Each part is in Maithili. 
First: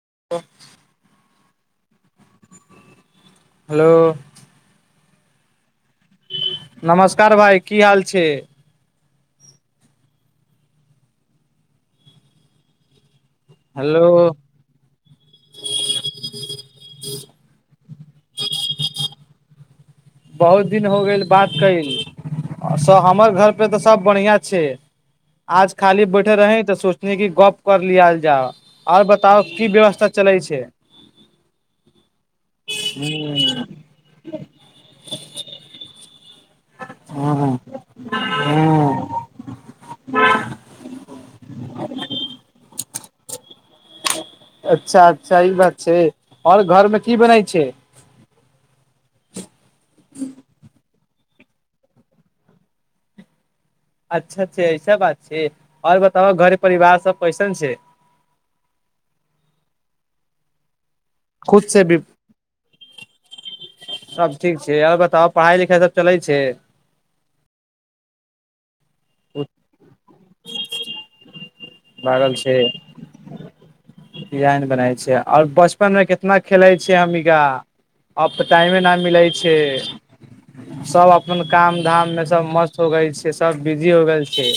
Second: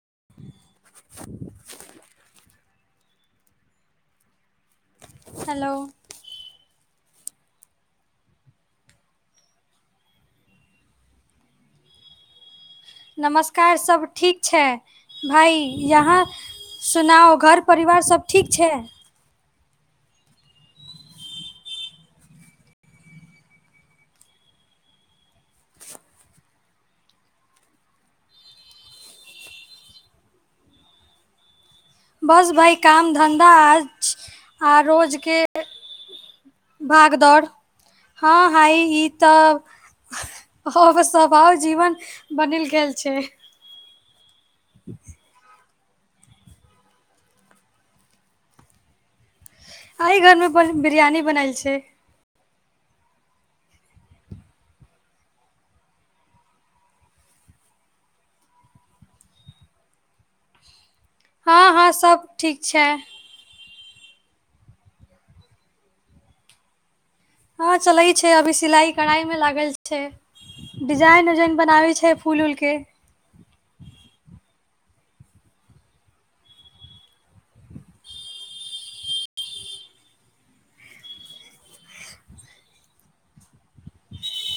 [unintelligible] हेलो हेलो नमस्कार भाइ की हाल छै नमस्कार हेलो सब ठीक छै भाइ यहाँ सुनाउ घर परिवार सब ठीक छै बहुत दिन हो गेल बात कयल हमर घर पे तऽ सभ बढ़ियाँ छै आज खाली बैठे रही तऽ सोचल कि गप कर लिया जाउ आओर बताउ की व्यवस्था चलै छै बस भाइ काम धन्धा अछि आ रोजके भागदौड़ हँ भाइ ई तऽ अब सबहक जीवन बनल गेल छै अच्छा अच्छा ई बात सछै आओर घरमे की बनै छै आइ घरमे बिरयानी बनल छै अच्छा अच्छा ऐसा बात छै आओर बताब घर परिवार सब कैसन छै खुद हँ से हँ भी सभ ठीक छै सब ठीक छै आओर बताउ पढ़ाई लिखाइ सब चलै छै हँ चलै छै अभी सिलाई कड़ाइ मे लागल छै डिजाइन उजाइन बनाबै छै फूल उलके डिजाइन बनाय छै आओर बचपन मे कितना खेलै छै हमिका अब तऽ टाइमे न मिलै छै सब अपन काम धाम मे सब मस्त हो गैल छै सब बिजी हो गैल छै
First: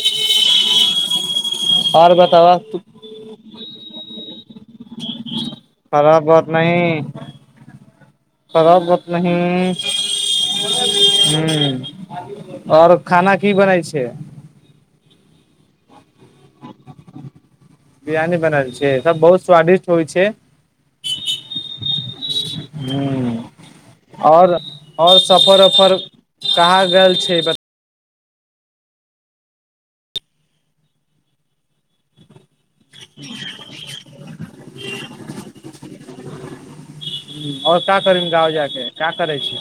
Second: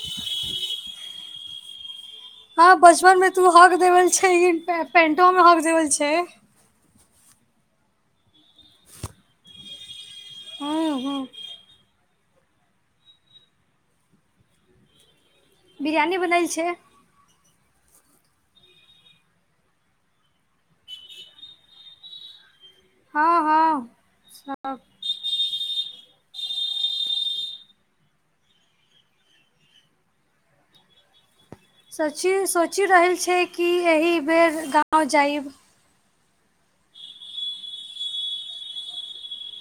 आओर बताब हँ बचपन में तू हग देवल छै पैंटोमे हग खराब बात नहि [unintelligible] हूँ हूँ ह आओर खाना की बनैए छै बिरयानी बनल छै बिरयानी बनल छै सब बहुत स्वादिष्ट होइ छै हूँ हँ हँ आओर सब आओर सफर उफर कहाँ गेल छै बता- सची- सोचि रहल छै कि एहि बेर गाँव जायब आओर का करी गाँव जा के का करै छी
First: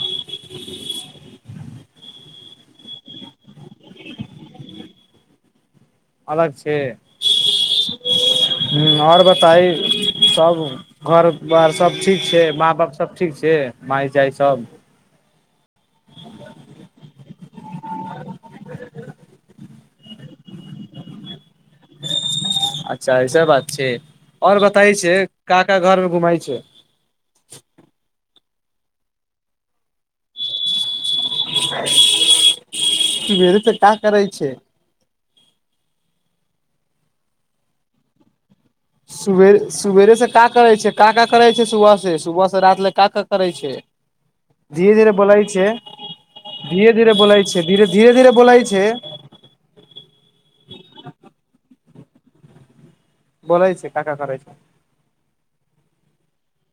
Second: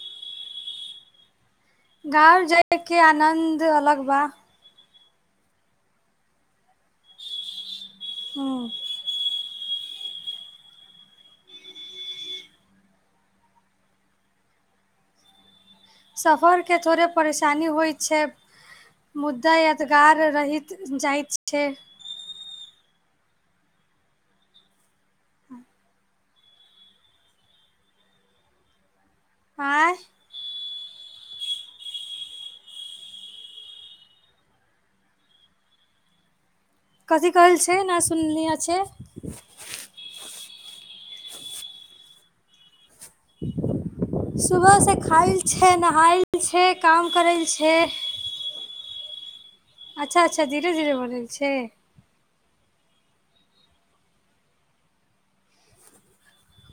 गाँव जायके आनन्द अलग बा अलग छै हूँ आओर बताई सभ घर दुआर सभ ठीक छै माँ बाप सभ ठीक छै माय जाइ सब सफर के थोड़े परेशानी होइ छै मुद्दा मददगार रहित जाइत छै अच्छा ऐसे बात छै आओर बताई छै का का घरमे घुमैत छै आँय सवेर सँ का करैत छै कथि कहल छै ना सुनलियै छै सुबेरे सुबेरे से का करै छै का का करै छै सुबह से सुबह से रात लंगि का का करै छै सुबह धीरे से धीरे खाइल बोलाै छै नहाइल छै धीरे काम धीरे बोलै करल छै धीर धीरे धीरे बोलै छै अच्छा अच्छा धीरे धीरे बोलल छै बोैलै छै का का करै छै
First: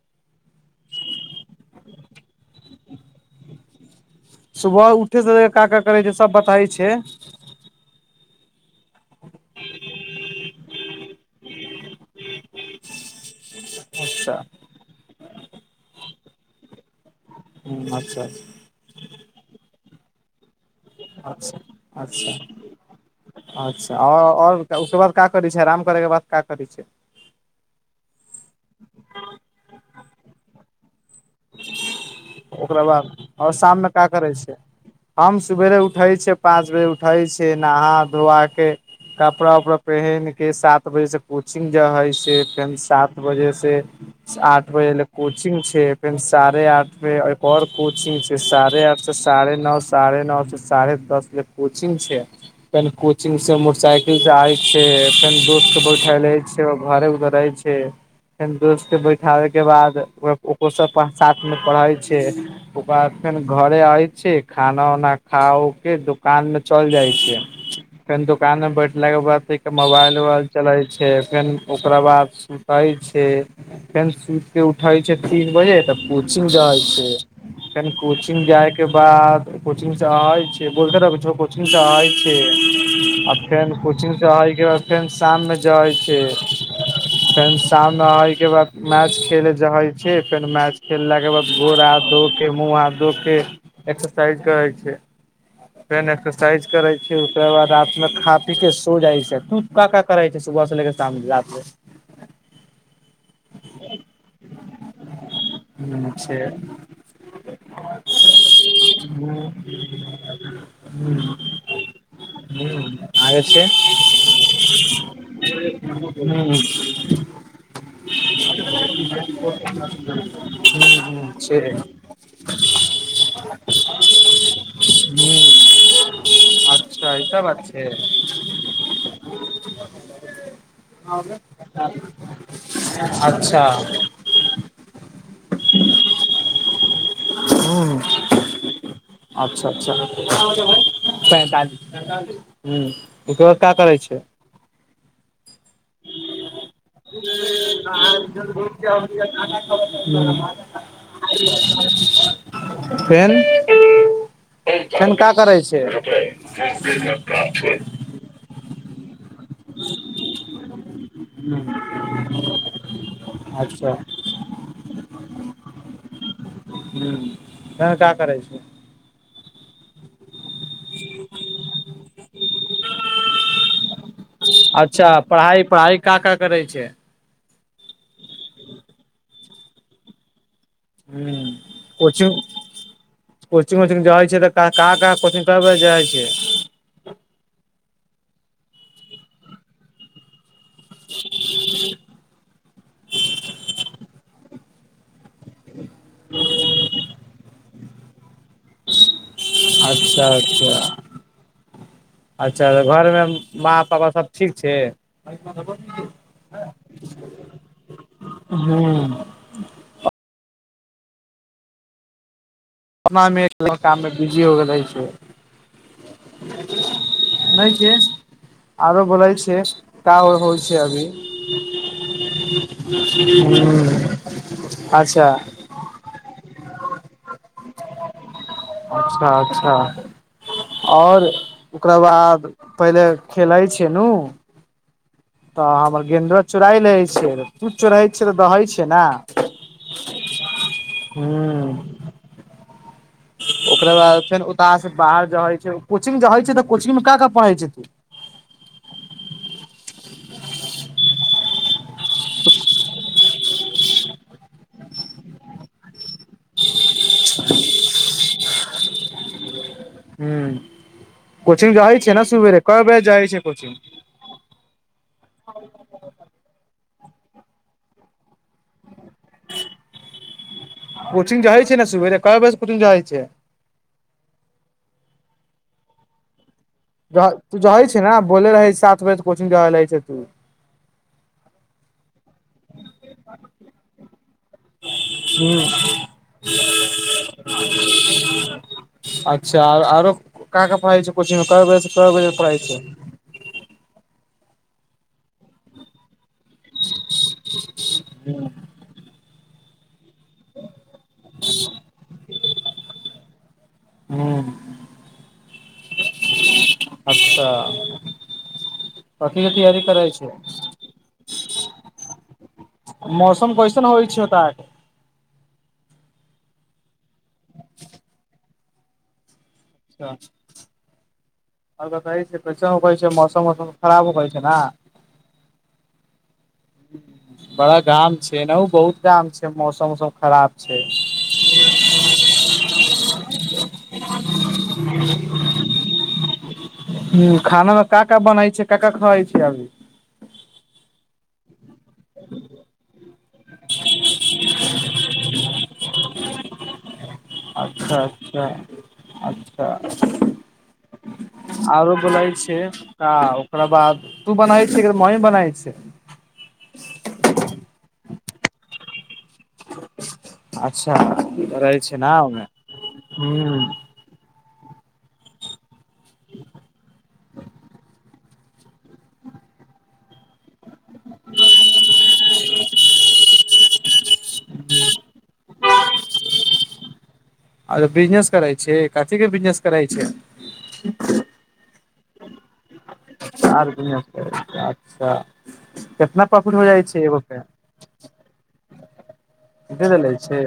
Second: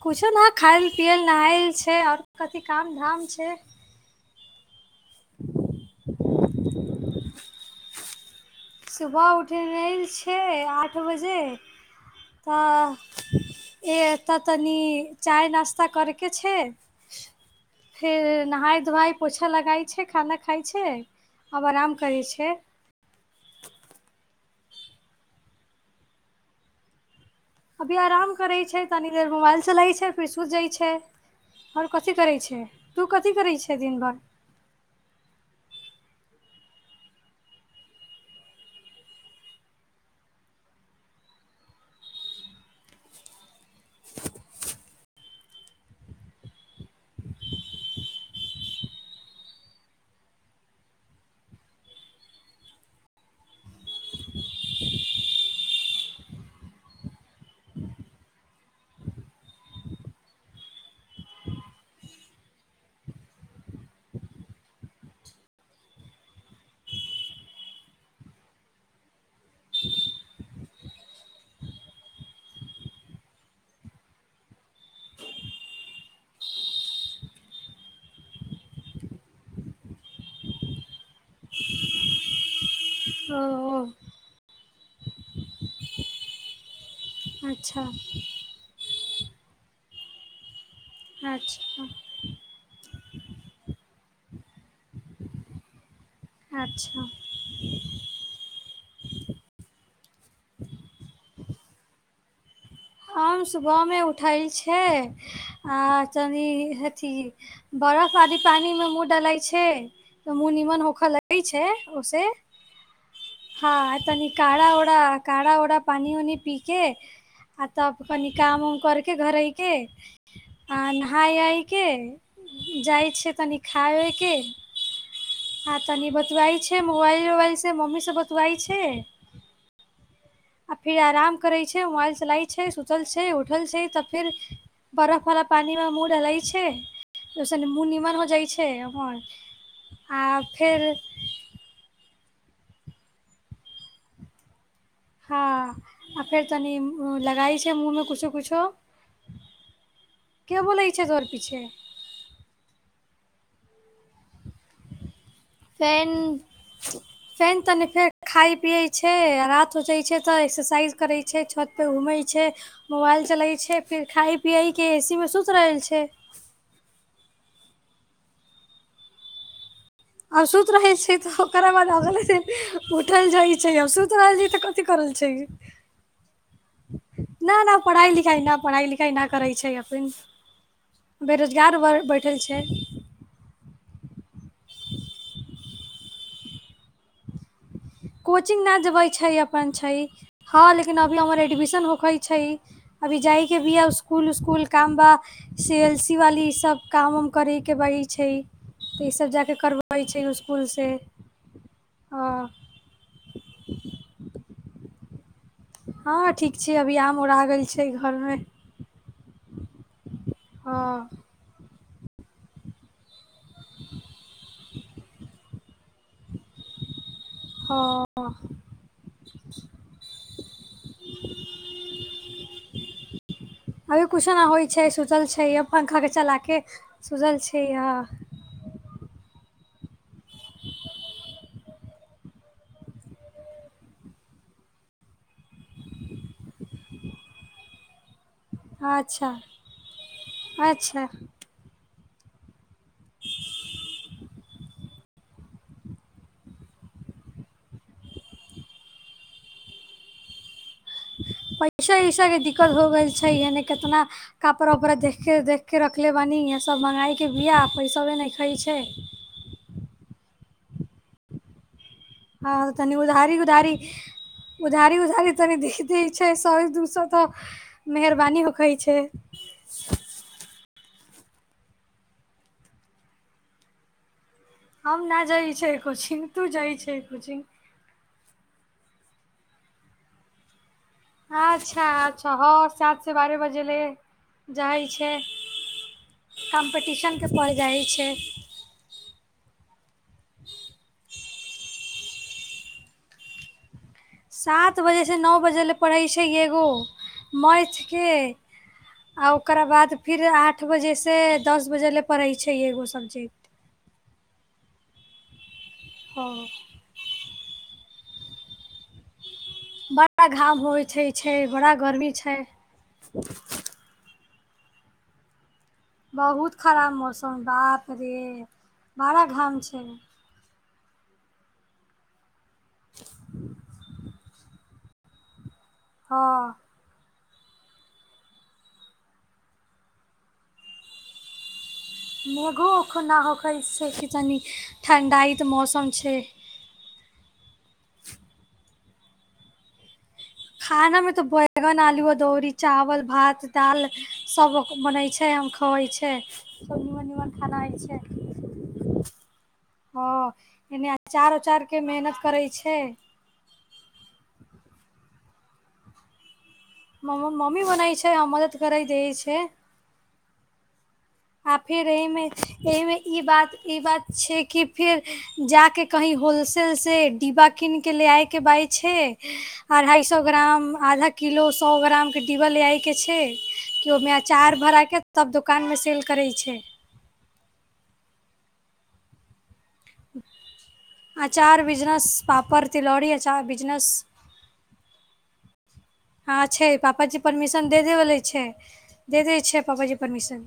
कुछो नहि खाइल पियल नहायल छै आओर कथि काम धाम छै सुबह उठ का का करै छै सब बत- पाइ छै सुबह उठना छै आठ बजे तऽ एह अच्छा तऽ तनी चाय नास्ता करैके छै ह अच्छा फेर नहाय धोआए पोछा लगा छै खाना ख खाइ छै अच्छा आब आराम करै अच्छा छै अच्छा आ आओर बताउ उके बाद क करै छै आराम करैके बाद क करै छै अभी आराम करै छै तनी देर मोबाइल चलैत छै फिर सुति जाइ छै कथी करै छै ओकरा बाद तू कथी आओर करै छै शाममे दिन का भरि करै छ हम सवेरे उठे छियै पाँच बजे उठे छै नहा धोआ के कपड़ा उपड़ा पहिन के सात बजे से कोचिंग जे हे छै फेर सात बजे से आठ बजे ले कोचिंग छै फेर साढ़े आठ एक और कोचिंग छै साढ़े आठ से साढ़े न साढ़े नओ से साढ़े दस ल कोचिंग छै फेर कोचिंग से मोटरसाइकिल सेय छै फेर दोस्त के बैठे छै घरे उधर छै फेर दोस्त के बैठाबे के बाद ओकरो साथ मे पढ़ै छै ओकर बाद फेर घरे आबै छै खाना उना खा उ के दोकानमे चल जाइ छै फेन दोकानमे बैठलाके बादके मोबाइल उबाइल चलै छै फेन ओकरा बाद सुतै छै फेन सुतिक उठै छै तीन बजे त सुनि रहल छी फेन कोचिंग जाय के बाद कोचिंग स आबै छी बोलते रहब कुछो कोचिंग स आबै छी अ फेन ओ कोचिंग से एय के बाद फेन शाममे जाइ छी फेन अच्छा शाम में ओइ के बाद मैच खेले जाइ छी फेन मैच खेललाके बाद गोर अच्छा हाथ धो के मुह हाथ धो के एक्सरसाइज करै छै फेन एक्सरसाइज करै अच्छा छी ओकर बाद रातमे खाद ठीके सो जाइ छै तू का का करै छै सुबह से लेके शाम रतिमे हम सुबहमे उठै छै आ हूँ छै तनि अथी बरफ आदि पानिमे मुँह डलाइ छै तऽ मुँह निमन होखलगै छै ओहिसँ आगे छै हँ तनि काढ़ा उढ़ा काढ़ा उढ़ा पानि उनि हूं पीके आ तब कनि काम उम करकेे घरेके आ हूं नहाय छै आय कऽ जाइ छिय तनि खाइ उय कऽ हूं आ तनि बतवइ छै अच्छा मोबाइल ई सब बात उबाइलसँ छै मम्मीसभ बतियाई छै आ फेर आराम करै छै मोबाइल चलाय छै सुतल छै अच्छा उठल छै तऽ फेर बरफवला पानिमे मुँह डलै छै ओहिसँ मुँह हूं निमन हो जाइ छै हमर अच्छा अच्छा आ फेर ह ओकरा बाद का करै छै हँ आ फेर तनि लगाई छै मुँहमे किछो किछो ह फेन [unintelligible] फेन फेन तनि फेर खइ पियैत छै रात हो जाइत छै तऽ एक्सरसाइज करैत छै छतपे घूमैत छै मोबाइल चलैत छै अच्छा फेर हूँ खाइ पिय केय के एसी में सुत रहल छै फेन का करै छी आ सुत रहै छै तऽ ओकरा बाद अगेिन उठल जाइ छै सुति रहल छै तऽ कथि कर अच्छा रहल छै पढ़ाइ पढ़ाइ का का करै छै नहि नहि पढ़ाई लिखाई नहि पढ़ाई लिखाई नहि करे छै [unintelligible] हूँ बेरोजगार ब कोचिंग बैठल छै कोचिंग उचिंग जाइ छ तऽ कहाँ कहाँ कोचिंग कर जाइ छ कोचिंग न जबै छै अपन छै हँ लेकिन अभी हमर एडमिशन होक छै अभी जाय के भी ह स्सकुल उस्कुल कामबा सी एल सी वाली सब काम उम करै के बड़ी छै तऽ ई सब जाकऽ करबै अच्छा छै इस्कुल अच्छा से घर में माँ पापा सब ठीक छै हँ ठीक छ अभी आम ओर आ गेल छै घर में हूँ हँ प्रणमे एक कामे बीजी हो रहै छै नहि के हँ आरो बोलै छै क होइ छै अभी अभी कुछो नहि होइ छै ह सुतल अच्छा छै कैहया अच्छा अच्छा आओर ओकर बाद पहिले खेलइ छेनु तऽ हमर गेंदो चोराइल रहे छै किछ चोे तऽ दऽ होै छै ने अच्छा अच्छा ह ओकरा बाद फेर ओता से बाहर जै छै कोचिंग जै छै तऽ कोचिंग मे क कऽ पढ़ै छै तू प ऐसा ऐसा के दिक्कत हो गेल छै यने केतना कपड़ा उपड़ा देखे के देख के रखले बनी य सब सब मँगाइके बिआ पैसे नहि खाइ छै ह कोचिंग जइ हँ तनि उधारी उधारी उधारी उधारी तनि दे दै छै सए दू सए त मेहरबानी होइ छै कोचिंग जाइ छै न सुबेरे काए बजे से कोचिंग जाइ छै हम ना जाइ छै कोचिंग तू जाइ- छै जा कोचिंग तू जाइ छै न बोलले रहै साथ कोचिंग जा लैय छै तू अच्छा अ छ सातसँ बारह बजे ले जाइ छै हूँ, कॉम्पटिशनके के जाइ छै अच्छा आरो का का पढ़ै छै कोचिंग में कए बजे कए बजे पढ़इ छै सात बजे से नौऽ बजे ले पढ़ै छै एगो मैथ के आओर ओकरा बाद फिर आठ बजेसँ दस बजे ले पढ़ै छै एगो सब्जेक्ट हूँ हँ अच्छा कथि के तैयारी करै बड़ा छै घाम होइते छै छै बड़ा गर्मी छै मौसम कैसन होइ छै ओतऽ बहुत खराब मौसम तो बाप रे बराऽ घाम छै [unintelligible] ओ कहै छै कैसन होैइ छै मौसम वौसम खराब होइ छै न हाँ बड़ा गाम छै न उ बहुत गाम छै मौसम ओसम खराब छै मेघो ओखन ना ओखै छै की तनी ठण्डाइत मौसम छै हूँ खानामे का का बनैय छै का का खाइ छै अभी खानामे तऽ ब- -बैगन आलूओ दौरी चावल भात दाल सब बनै छै आम खबै छै निमन खाना होइ अच्छा छै अच्छा अच्छा हँ एने अचार उचार के आरो मेहनत बोलै करै छै का ओकरा बाद तू बनैह छी की मम्मी बनै छै। म-म- मम्मी बनै छै हम मदद करै देैय छै आ आ फेर एमे छै एमे ई बात ई ह बात छै कि फेर जाके कहीं होल सेल से डिब्बा कीन के ले आइके बाइ छै अढ़ाय सौ ग्राम आधा किलो, सौ ग्रामके डिबा लै आइके छै की ओमे अचार भराके तब दोकान मे सेेल करै छै आर बिजनेस करै छै कथि के बिजनेस करै छै अचार बिजनेस पापड़, तीलोड़ी अ - अचार बिजनेस छै अच्छा केतना हँ प्रॉफिट हो जाइ छै पापाजी एगो पे परमिशन दे देबले छै दे दै छै दे पापाजी देले छै परमिशन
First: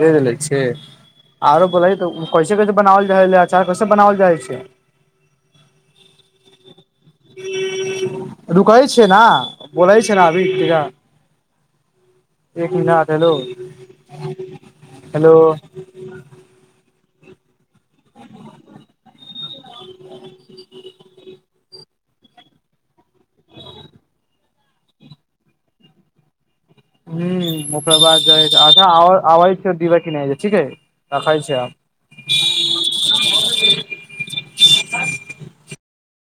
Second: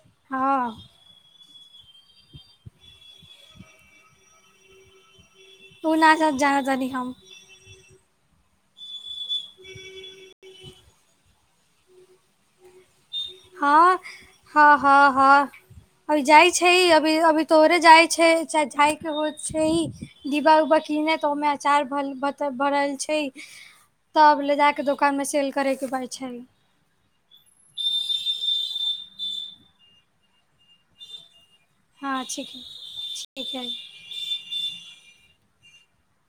दे देले छै हँ आरो बोलही तऽ उ- कैसे कैसे बनावल जाइ हलै अचार कैसे बनावल जाइ छै ओ ना जाना तानि हम रुकल छियै न बोलै छै न अभी भैया एक मिनट हेलो हाँ हाँ हाँ हेलो हाँ अभी जाइ छै अ - -अभी अभी तोड़े जाइ छै चाहे जाइ के होय छै डिब्बा उब्बा किने त ओमे अचार भलै बते भरल छै तब ले जाके दोकानमे सेल करै के पड़ै छै हूँ ओकरा बाद जाइ अधा आओर अबै छै डिबा किने एजा ठीक हय रखै छीयै आब हहाँ ठीक ठीक हय